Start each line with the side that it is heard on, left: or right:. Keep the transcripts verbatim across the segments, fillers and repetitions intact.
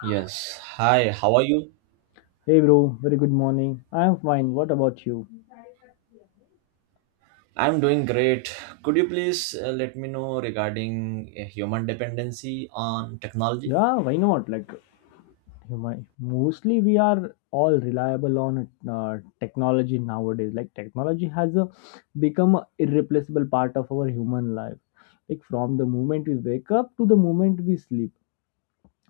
right: Yes. Hi, how are you?
left: Hey bro, very good morning. I'm fine. What about you?
right: I'm doing great. Could you please uh, let me know regarding uh, human dependency on technology?
left: Yeah, why not? Like, you might, mostly we are all reliable on uh, technology nowadays. Like, technology has uh, become a irreplaceable part of our human life. Like, from the moment we wake up to the moment we sleep,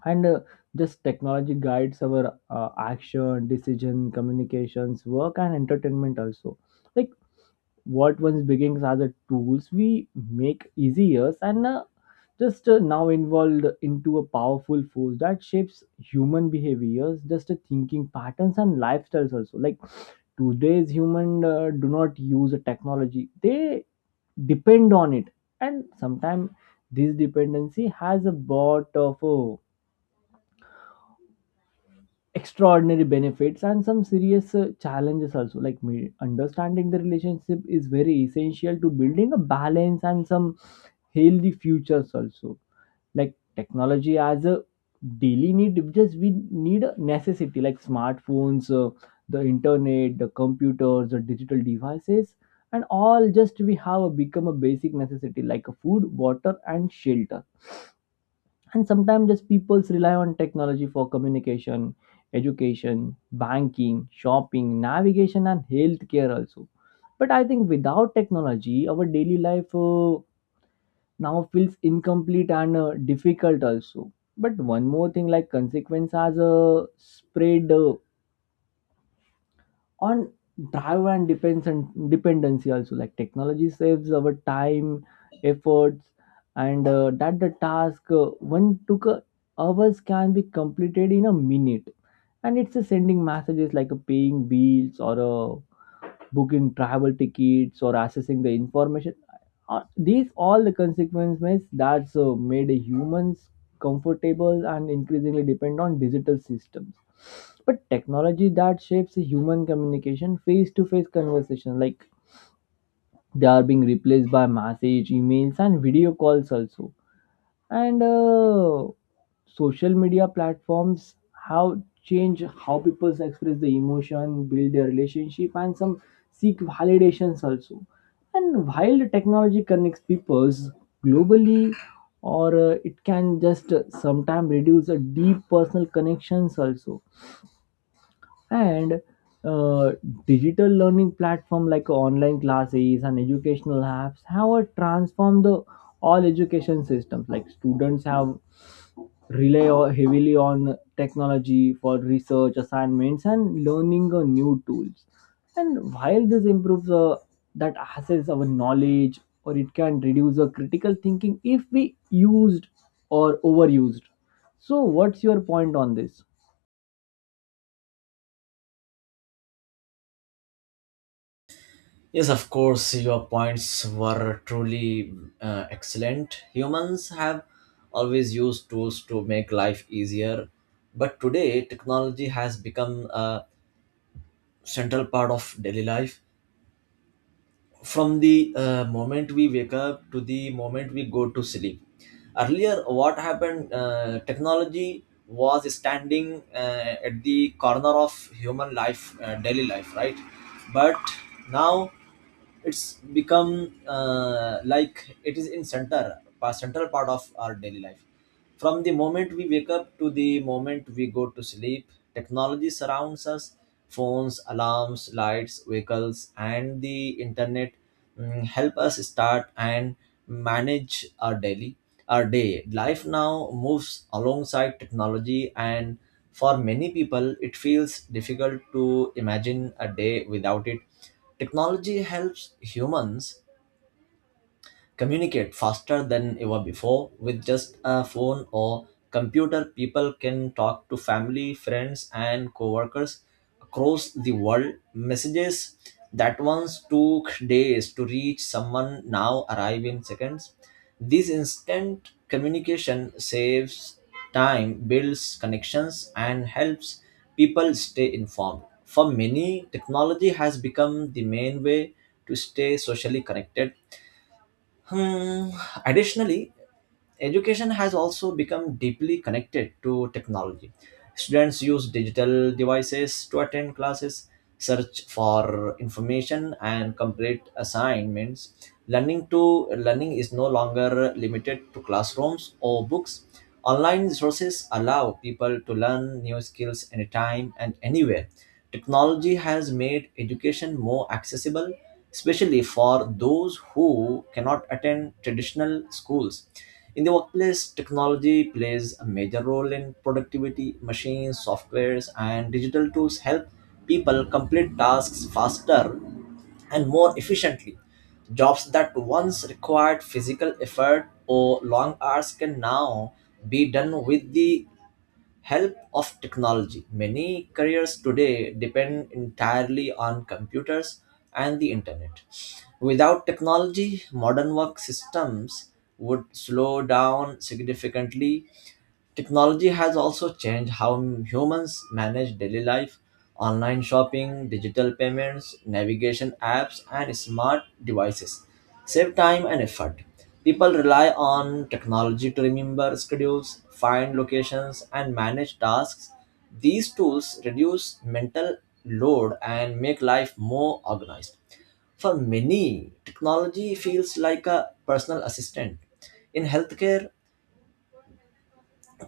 left: and uh, just technology guides our uh, action, decision, communications, work, and entertainment also. Like, what once begins as a tools we make easier and uh, just uh, now involved into a powerful force that shapes human behaviors just uh, thinking patterns and lifestyles also. Like today's human uh, do not use a technology, they depend on it. And sometimes this dependency has a lot of uh, extraordinary benefits and some serious uh, challenges also. Like me understanding the relationship is very essential to building a balance and some healthy futures also. Like technology as a daily need, just we need a necessity like smartphones, uh, the internet, the computers, the digital devices, and all, just we have a, become a basic necessity like a food, water, and shelter. And sometimes just people's rely on technology for communication, education, banking, shopping, navigation, and healthcare also. But I think without technology our daily life uh, now feels incomplete and uh, difficult also. But one more thing, like consequence has uh, spread uh, on drive and depends and dependency also. Like technology saves our time, efforts, and uh, that the task uh, one took uh, hours can be completed in a minute. And it's a sending messages like a paying bills or a booking travel tickets or accessing the information. Uh, these all the consequences that's uh, made humans comfortable and increasingly depend on digital systems. But technology that shapes human communication, face to face conversation, like they are being replaced by message, emails, and video calls also. And uh, Social media platforms have changed how people express the emotion, build their relationship, and some seek validations also. And while the technology connects peoples globally, or uh, it can just sometimes reduce a deep personal connections also. And uh, Digital learning platform like online classes and educational apps have transformed the all education systems. Like students have rely o- heavily on technology for research assignments and learning uh, new tools. And while this improves uh, that access our knowledge, or it can reduce uh, critical thinking if we used or overused. So what's your point on this?
right: Yes, of course, your points were truly uh, excellent. Humans have always used tools to make life easier, but today technology has become a central part of daily life. From the uh, moment we wake up to the moment we go to sleep, earlier what happened, uh, technology was standing uh, at the corner of human life, uh, daily life, right? But now it's become uh, like it is in center pa- central part of our daily life. From the moment we wake up to the moment we go to sleep, technology surrounds us. Phones, alarms, lights, vehicles, and the internet mm, help us start and manage our daily our day. Life now moves alongside technology, and for many people, it feels difficult to imagine a day without it. Technology helps humans communicate faster than ever before. With just a phone or computer, people can talk to family, friends, and coworkers across the world. Messages that once took days to reach someone now arrive in seconds. This instant communication saves time, builds connections, and helps people stay informed. For many, technology has become the main way to stay socially connected. Hmm. Additionally, education has also become deeply connected to technology. Students use digital devices to attend classes, search for information, and complete assignments. Learning to Learning is no longer limited to classrooms or books. Online resources allow people to learn new skills anytime and anywhere. Technology has made education more accessible, especially for those who cannot attend traditional schools. In the workplace, technology plays a major role in productivity. Machines, softwares, and digital tools help people complete tasks faster and more efficiently. Jobs that once required physical effort or long hours can now be done with the help of technology. Many careers today depend entirely on computers and the internet. Without technology, modern work systems would slow down significantly. Technology has also changed how humans manage daily life. Online shopping, digital payments, navigation apps, and smart devices save time and effort. People rely on technology to remember schedules, find locations, and manage tasks. These tools reduce mental load and make life more organized. For many, technology feels like a personal assistant. In healthcare,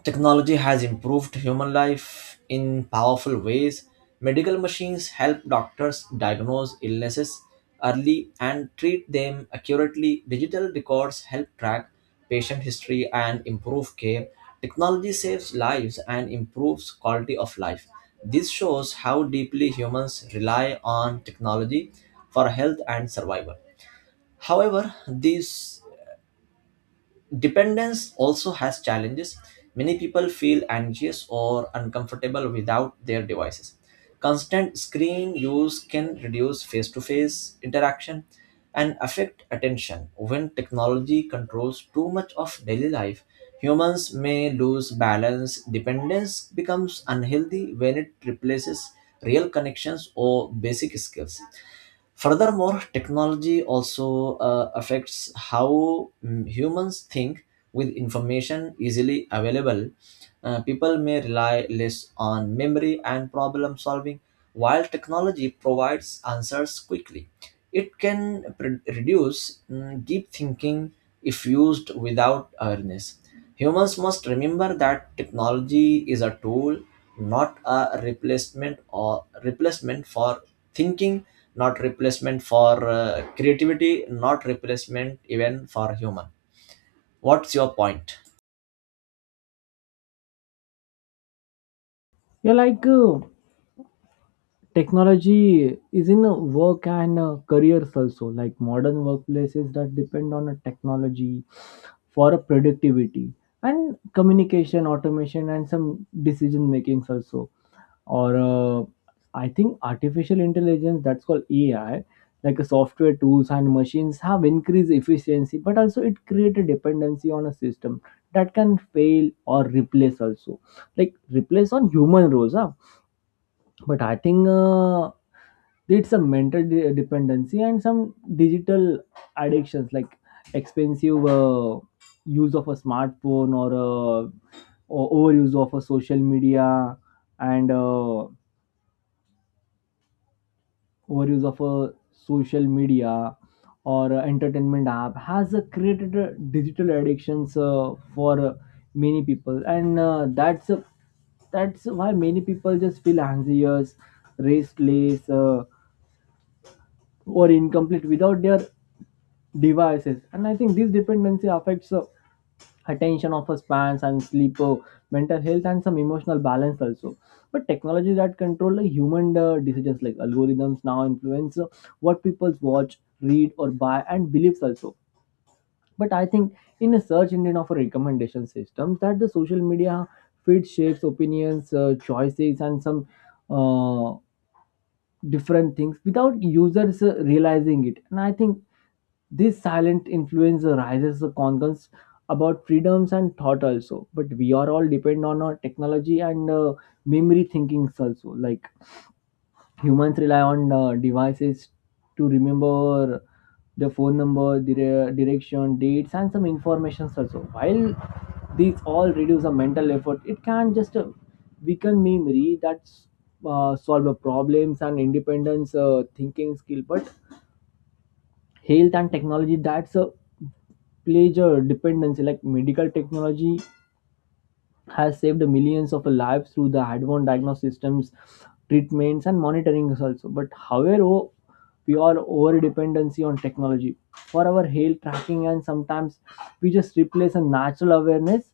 right: technology has improved human life in powerful ways. Medical machines help doctors diagnose illnesses early and treat them accurately. Digital records help track patient history and improve care. Technology saves lives and improves quality of life. This shows how deeply humans rely on technology for health and survival. However, these dependence also has challenges. Many people feel anxious or uncomfortable without their devices. Constant screen use can reduce face to face interaction and affect attention. When technology controls too much of daily life, humans may lose balance. Dependence becomes unhealthy when it replaces real connections or basic skills. Furthermore, technology also uh, affects how mm, humans think. With information easily available, uh, people may rely less on memory and problem solving. While technology provides answers quickly, it can pre- reduce mm, deep thinking if used without awareness. Humans must remember that technology is a tool, not a replacement or replacement for thinking, not replacement for uh, creativity, not replacement even for human. What's your point?
left: yeah like uh, Technology is in uh, work and uh, careers also. Like modern workplaces that depend on a technology for a productivity and communication, automation, and some decision makings also. Or uh, I think artificial intelligence, that's called ai, like a software tools and machines have increased efficiency, but also it create a dependency on a system that can fail or replace also, like replace on human roles, huh? But I think uh, it's a mental de- dependency and some digital addictions like expensive uh, use of a smartphone, or, uh, or overuse of a social media, and uh, overuse of a social media or uh, entertainment app has uh, created uh, digital addictions uh, for uh, many people. And uh, that's a That's why many people just feel anxious, restless, uh, or incomplete without their devices. And I think this dependency affects uh, attention of spans and sleep, uh, mental health, and some emotional balance also. But technology that control the human uh, decisions, like algorithms now influence uh, what people watch, read, or buy, and beliefs also. But I think in a search engine of a recommendation system that the social media feed shapes opinions, uh, choices, and some uh, different things without users uh, realizing it. And I think this silent influence raises the concerns about freedoms and thought also. But we are all depend on our technology and uh, memory thinkings also. Like humans rely on uh, devices to remember the phone number, dire- direction, dates, and some information also. While these all reduce the mental effort, it can just uh, weaken memory that uh, solve the problems and independence uh, thinking skill. But health and technology, that's a pleasure dependency, like medical technology has saved millions of lives through the advanced diagnostic systems, treatments, and monitoring also. But however, we are over dependency on technology for our health tracking, and sometimes we just replace a natural awareness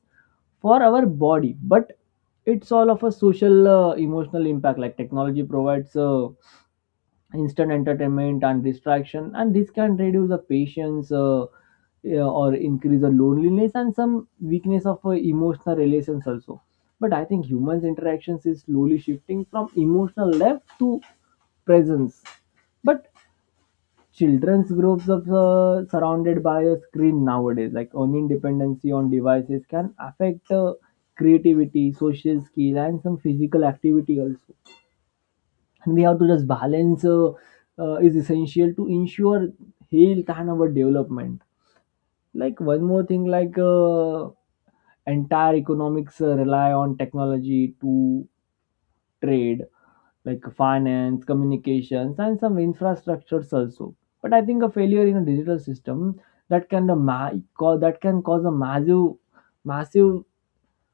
left: for our body. But it's all of a social, uh, emotional impact. Like technology provides Uh, instant entertainment and distraction, and this can reduce the patience, uh, yeah, or increase the loneliness and some weakness of uh, emotional relations also. But I think humans interactions is slowly shifting from emotional depth to presence. But children's groups of uh, surrounded by a screen nowadays, like earning dependency on devices can affect uh, creativity, social skill, and some physical activity also. And we have to just balance uh, uh, is essential to ensure health and our development. Like one more thing, like uh, entire economics uh, rely on technology to trade, like finance, communications, and some infrastructures also. But I think a failure in a digital system that can the ma- cau- that can cause a massive, massive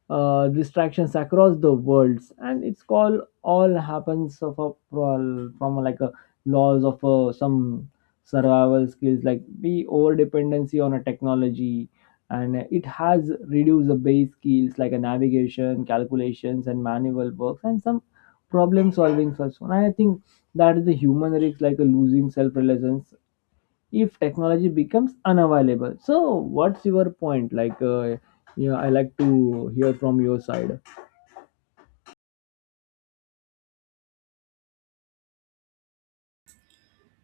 left: uh, distractions across the worlds, and it's called all happens of a pro- from like a laws of uh, some survival skills, like we over dependency on a technology, and it has reduced the base skills like a navigation, calculations, and manual works, and some problem solving first one. And I think that is the human risk, like a losing self-reliance if technology becomes unavailable. So what's your point? Like uh, yeah, I like to hear from your side.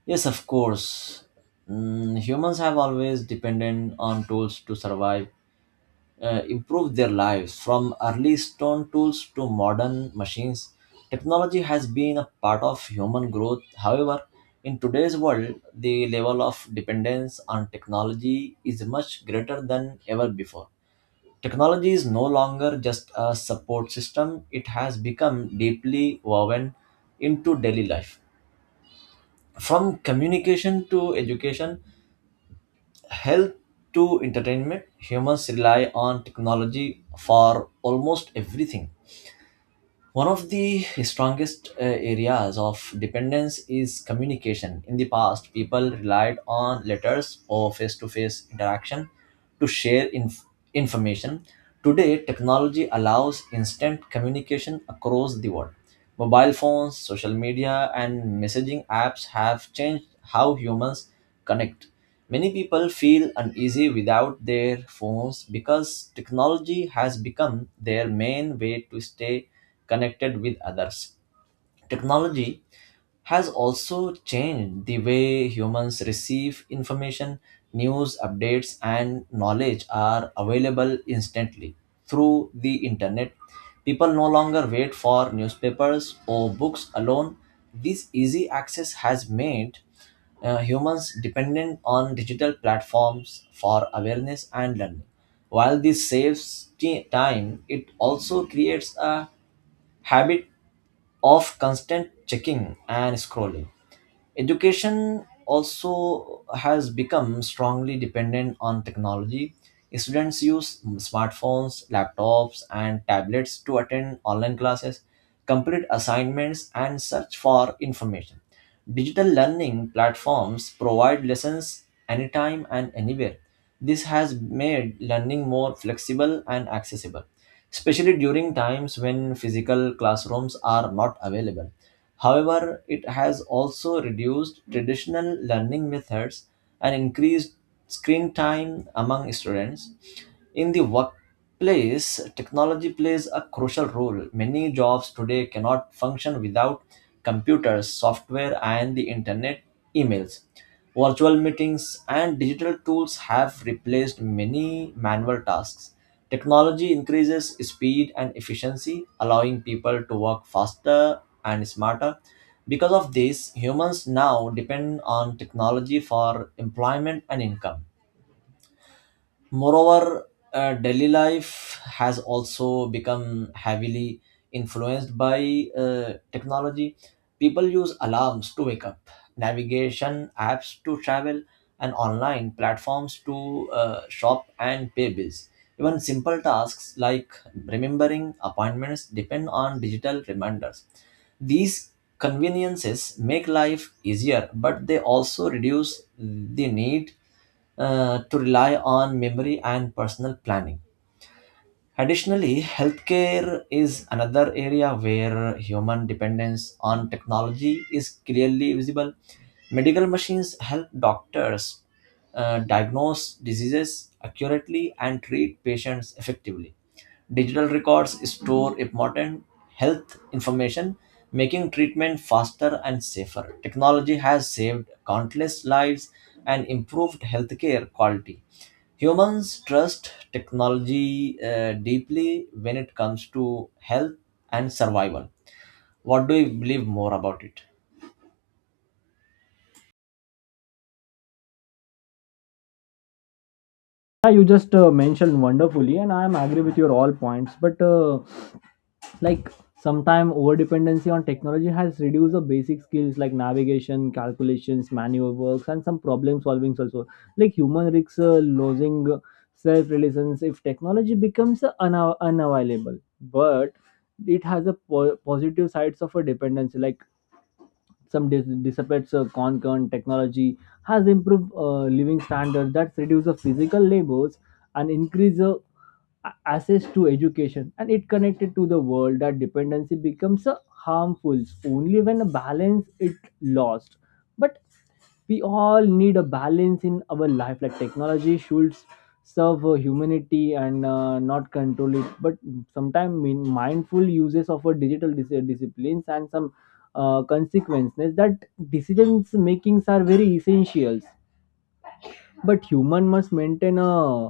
right: Yes, of course. Mm, humans have always depended on tools to survive, uh, improve their lives. From early stone tools to modern machines, technology has been a part of human growth. However, in today's world, the level of dependence on technology is much greater than ever before. Technology is no longer just a support system, it has become deeply woven into daily life. From communication to education, health to entertainment, humans rely on technology for almost everything. One of the strongest uh, areas of dependence is communication. In the past, people relied on letters or face to face interaction to share inf- information. Today, technology allows instant communication across the world. Mobile phones, social media, and messaging apps have changed how humans connect. Many people feel uneasy without their phones because technology has become their main way to stay connected with others. Technology has also changed the way humans receive information. News updates and knowledge are available instantly through the internet. People no longer wait for newspapers or books alone. This easy access has made uh, humans dependent on digital platforms for awareness and learning. While this saves ti- time, it also creates a habit of constant checking and scrolling. Education also has become strongly dependent on technology. Students use smartphones, laptops, and tablets to attend online classes, complete assignments, and search for information. Digital learning platforms provide lessons anytime and anywhere. This has made learning more flexible and accessible, especially during times when physical classrooms are not available. However, it has also reduced traditional learning methods and increased screen time among students. In the workplace, technology plays a crucial role. Many jobs today cannot function without computers, software, and the internet, emails. Virtual meetings and digital tools have replaced many manual tasks. Technology increases speed and efficiency, allowing people to work faster and smarter. Because of this, humans now depend on technology for employment and income. Moreover, uh, daily life has also become heavily influenced by uh, technology. People use alarms to wake up, navigation apps to travel, and online platforms to uh, shop and pay bills. Even simple tasks like remembering appointments depend on digital reminders. These conveniences make life easier, but they also reduce the need uh, to rely on memory and personal planning. Additionally, healthcare is another area where human dependence on technology is clearly visible. Medical machines help doctors uh, diagnose diseases accurately and treat patients effectively. Digital records store important health information, making treatment faster and safer. Technology has saved countless lives and improved healthcare quality. Humans trust technology uh, deeply when it comes to health and survival. What do you believe more about it?
left: Yeah, you just uh, mentioned wonderfully and I am agree with your all points, but uh, like sometime over dependency on technology has reduced the basic skills like navigation, calculations, manual works, and some problem solving also, like human risks uh, losing self reliance if technology becomes uh, una- unavailable. But it has a po- positive sides of a dependency, like some dis- dissipates uh, concurrent technology has improved uh, living standards that reduce the physical labors and increase the a- access to education and it connected to the world, that dependency becomes uh, harmful only when a balance it lost. But we all need a balance in our life, like technology should serve uh, humanity and uh, not control it. But sometimes mindful uses of a digital dis- uh, disciplines and some uh, consequences, that decisions makings are very essentials. But human must maintain a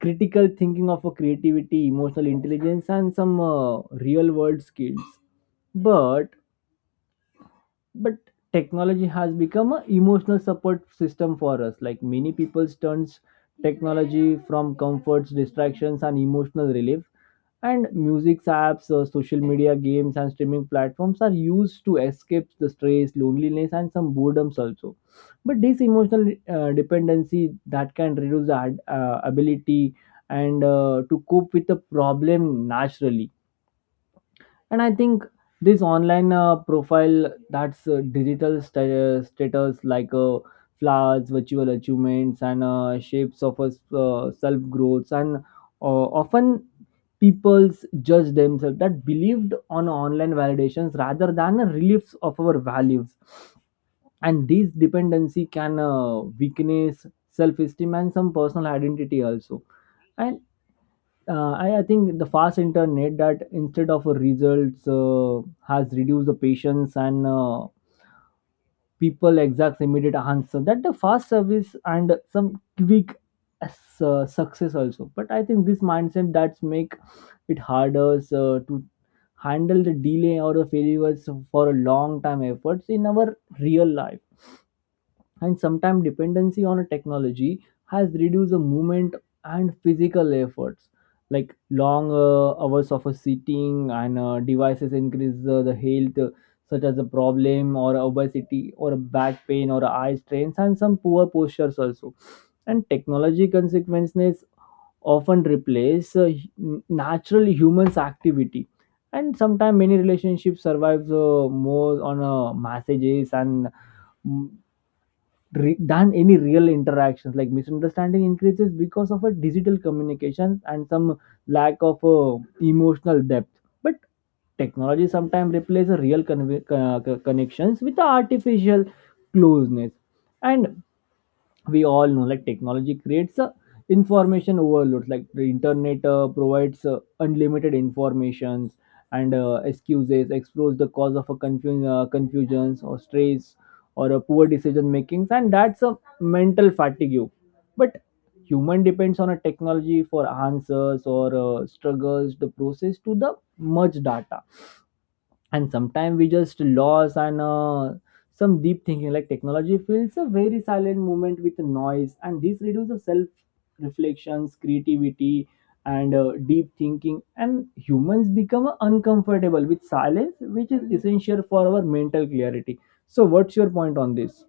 left: critical thinking of a creativity, emotional intelligence, and some uh, real world skills. But but technology has become an emotional support system for us. Like many people turns technology from comforts, distractions, and emotional relief. And music apps, uh, social media, games, and streaming platforms are used to escape the stress, loneliness, and some boredoms also. But this emotional uh, dependency that can reduce the ad- uh, ability and uh, to cope with the problem naturally. And I think this online uh, profile, that's uh, digital sta- uh, status, like uh, flowers, virtual achievements, and uh, shapes of us uh, self growth, and uh, often people's judge themselves that believed on online validations rather than a reliefs of our values. And this dependency can uh, weakness self-esteem and some personal identity also. And uh, I, I think the fast internet that instead of results uh, has reduced the patience and uh, people exact immediate answer that the fast service and some quick s- uh, success also. But I think this mindset that's make it harder uh, to handle the delay or the failures for a long time efforts in our real life. And sometimes dependency on a technology has reduced the movement and physical efforts, like long uh, hours of a sitting and uh, devices increase uh, the health uh, such as a problem or obesity or a back pain or eye strains and some poor postures also. And technology consequences often replace uh, hu- natural humans activity. And sometimes many relationships survive uh, more on uh, messages and mm, re- than any real interactions, like misunderstanding increases because of a digital communications and some lack of uh, emotional depth. But technology sometimes replaces real con- uh, connections with the artificial closeness. And we all know like technology creates uh, information overloads, like the internet uh, provides uh, unlimited informations and uh, excuses explores the cause of a confusion uh, confusions or stress or a poor decision makings, and that's a mental fatigue. But human depends on a technology for answers, or uh, struggles the process to the much data. And sometimes we just lost and uh, some deep thinking, like technology fills a very silent moment with noise, and this reduces self reflections, creativity, and uh, deep thinking. And humans become uncomfortable with silence which is essential for our mental clarity. So what's your point on this?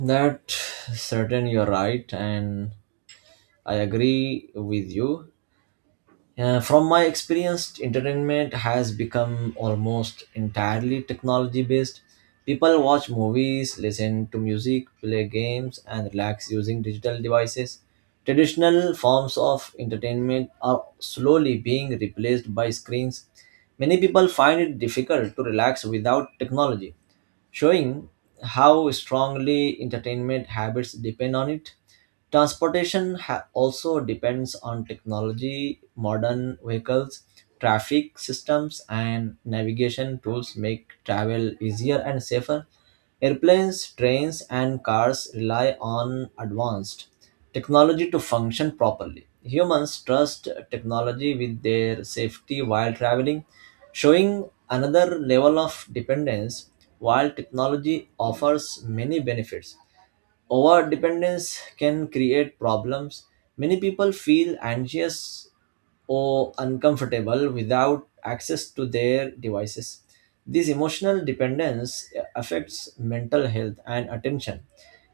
right: That certain, you're right, and I agree with you. Uh, from my experience, entertainment has become almost entirely technology based. People watch movies, listen to music, play games, and relax using digital devices. Traditional forms of entertainment are slowly being replaced by screens. Many people find it difficult to relax without technology, showing how strongly entertainment habits depend on it. Transportation ha- also depends on technology. Modern vehicles, traffic systems, and navigation tools make travel easier and safer. Airplanes, trains, and cars rely on advanced technology to function properly. Humans trust technology with their safety while traveling, showing another level of dependence. While technology offers many benefits, over dependence can create problems. Many people feel anxious or uncomfortable without access to their devices. This emotional dependence affects mental health and attention.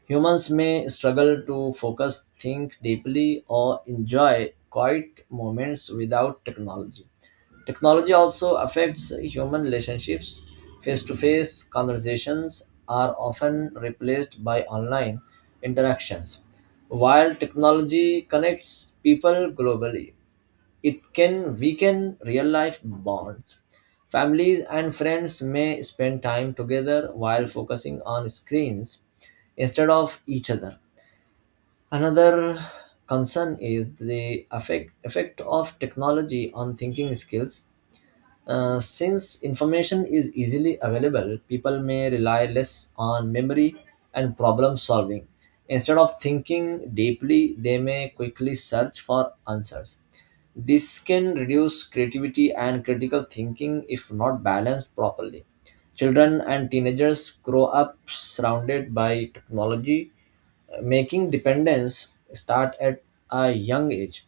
right: Humans may struggle to focus, think deeply, or enjoy quiet moments without technology. Technology also affects human relationships. Face to face conversations are often replaced by online interactions. While technology connects people globally, it can weaken real life bonds. Families and friends may spend time together while focusing on screens instead of each other. Another concern is the effect, effect of technology on thinking skills. Uh, since information is easily available, people may rely less on memory and problem solving. Instead of thinking deeply, they may quickly search for answers. This can reduce creativity and critical thinking if not balanced properly. Children and teenagers grow up surrounded by technology, making dependence start at a young age.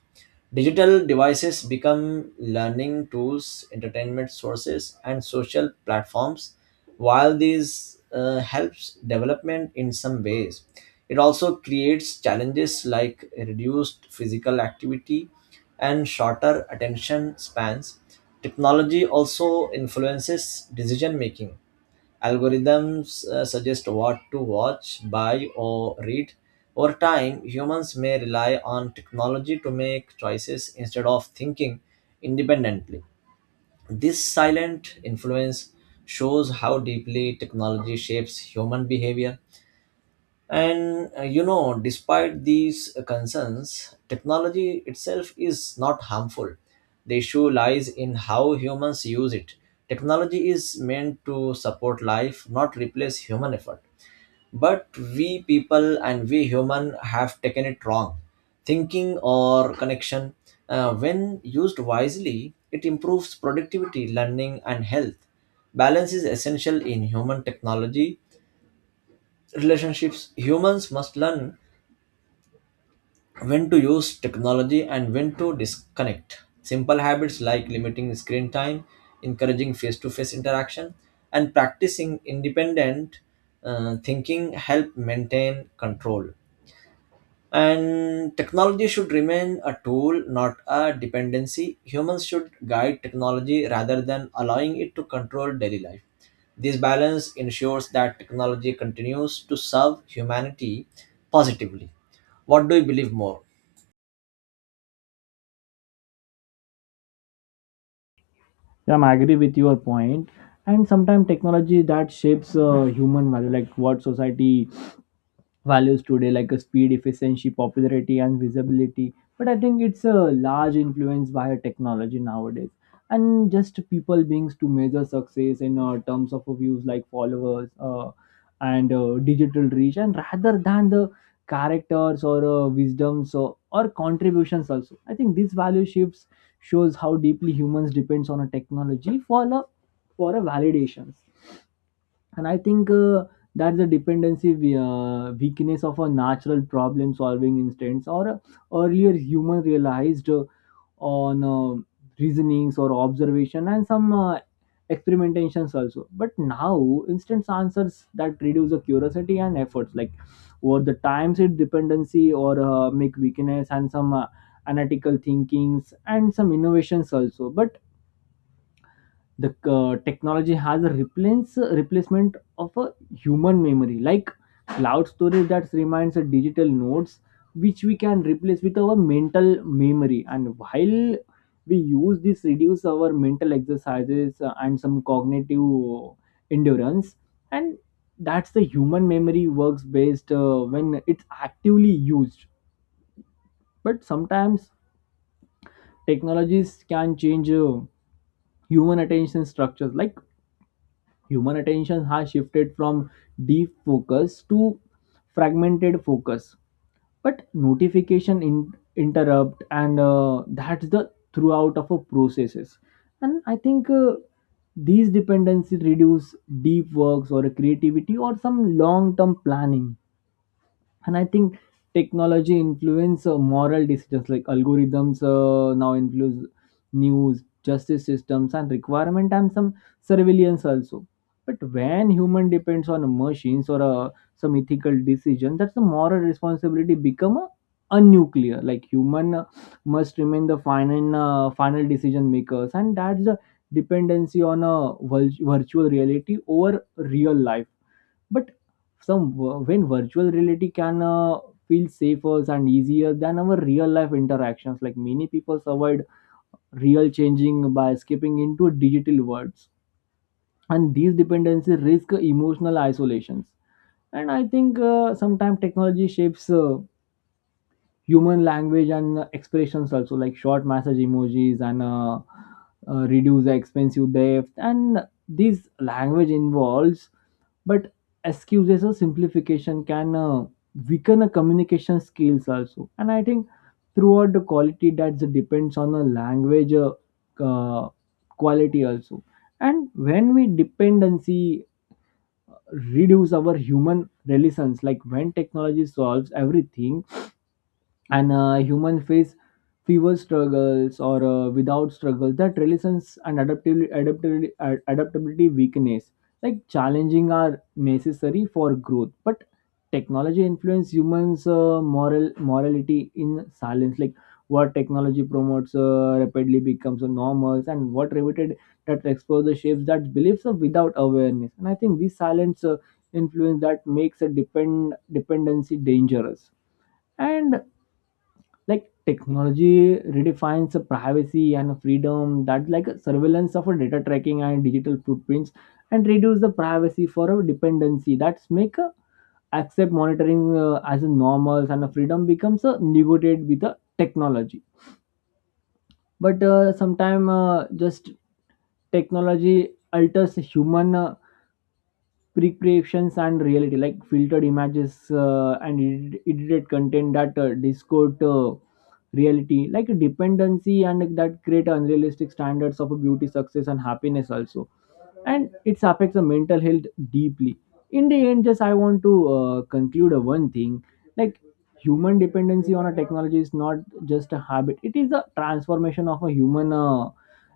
right: Digital devices become learning tools, entertainment sources, and social platforms. While these uh, helps development in some ways, it also creates challenges like reduced physical activity and shorter attention spans. Technology also influences decision making. Algorithms uh, suggest what to watch, buy, or read. Over time, humans may rely on technology to make choices instead of thinking independently. This silent influence shows how deeply technology shapes human behavior. And uh, you know, despite these uh, concerns, technology itself is not harmful. The issue lies in how humans use it. Technology is meant to support life, not replace human effort. But we people and we human have taken it wrong. Thinking or connection, uh, when used wisely, it improves productivity, learning, and health. Balance is essential in human technology relationships. Humans must learn when to use technology and when to disconnect. Simple habits like limiting screen time, encouraging face to face interaction, and practicing independent uh, thinking help maintain control. And technology should remain a tool, not a dependency. Humans should guide technology rather than allowing it to control daily life. This balance ensures that technology continues to serve humanity positively. What do you believe more?
left: Yeah, I'm agree with your point point. And sometimes technology that shapes uh, human value, like what society values today, like a speed, efficiency, popularity and visibility. But I think it's a large influence by technology nowadays. And just people being to measure success in uh, terms of views, like followers, uh, and uh, digital reach, and rather than the characters or uh, wisdoms or, or contributions also. I think this value shifts shows how deeply humans depends on a technology for a, for a validations. And I think uh, that's the dependency we- uh, weakness of a natural problem solving instance or uh, earlier human realized uh, on uh, reasonings or observation and some uh, experimentations also. But now instant answers that reduce the curiosity and efforts, like over the times it dependency or uh, make weakness and some uh, analytical thinkings and some innovations also. But the uh, technology has a replace replacement of a human memory, like cloud storage that reminds a digital nodes which we can replace with our mental memory. And while we use this reduce our mental exercises uh, and some cognitive endurance. And that's the human memory works based uh, when it's actively used. But sometimes technologies can change uh, human attention structures, like human attention has shifted from deep focus to fragmented focus. But notification in, interrupt and uh, that's the throughout of a processes. And I think uh, these dependencies reduce deep works or creativity or some long term planning. And I think technology influence uh, moral decisions, like algorithms uh, now influence news, justice systems and requirement and some surveillance also. But when human depends on machines or uh, some ethical decision, that's the moral responsibility become a, a nuclear, like human uh, must remain the final uh, final decision makers. And that's the dependency on a vir- virtual reality over real life. But some, when virtual reality can uh, feel safer and easier than our real life interactions, like many people avoid real changing by skipping into digital worlds. And these dependencies risk emotional isolations. And I think uh, sometimes technology shapes uh, human language and uh, expressions also, like short message emojis and uh, uh, reduce the expensive depth and this language involves. But excuses or simplification can uh, weaken a communication skills also. And I think throughout the quality that depends on the language uh, uh, quality also. And when we dependency reduce our human relations, like when technology solves everything and uh, human face fewer struggles or uh, without struggle that resilience and adaptability, adaptability ad- adaptability weakness, like challenging are necessary for growth. But technology influence humans uh, moral morality in silence, like what technology promotes uh, rapidly becomes a normal, and what repeated that exposure shapes that beliefs uh, without awareness. And I think this silence uh, influence that makes a depend dependency dangerous. And like technology redefines privacy and freedom, that like surveillance of a data tracking and digital footprints and reduce the privacy for a dependency. That's make uh, accept monitoring uh, as a normal, and a freedom becomes uh, negotiated with the technology. But uh, sometime uh, just technology alters human uh, pre-creations and reality, like filtered images uh, and ed- edited content that uh, distort uh, reality, like a dependency, and that create unrealistic standards of beauty, success and happiness also. And it affects the mental health deeply. In the end, just I want to uh, conclude a one thing, like human dependency on a technology is not just a habit, it is a transformation of a human uh,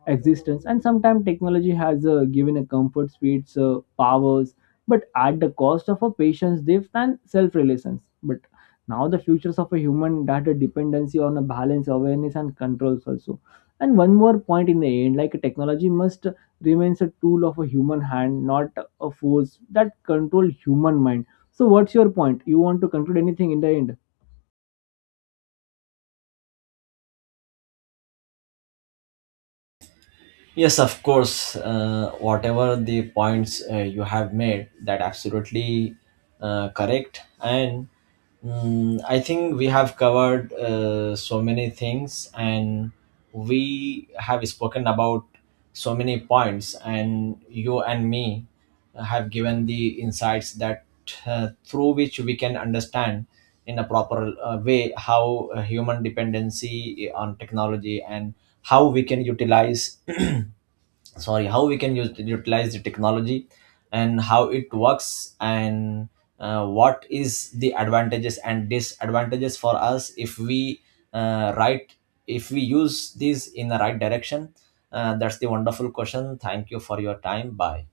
left: existence. And sometimes technology has uh, given a comfort, speeds, uh, powers, but at the cost of a patient's depth and self-reliance. But now the futures of a human data dependency on a balance, awareness and controls also. And one more point in the end, like technology must remains a tool of a human hand, not a force that control human mind. So what's your point? You want to conclude anything in the end?
right: Yes, of course. Uh, whatever the points uh, you have made, that absolutely uh, correct. And mm, I think we have covered uh, so many things, and we have spoken about so many points. And you and me have given the insights that uh, through which we can understand in a proper uh, way how uh, human dependency on technology and how we can utilize sorry, how we can use utilize the technology and how it works, and uh, what is the advantages and disadvantages for us if we uh, right if we use these in the right direction. Uh, that's the wonderful question. Thank you for your time. Bye.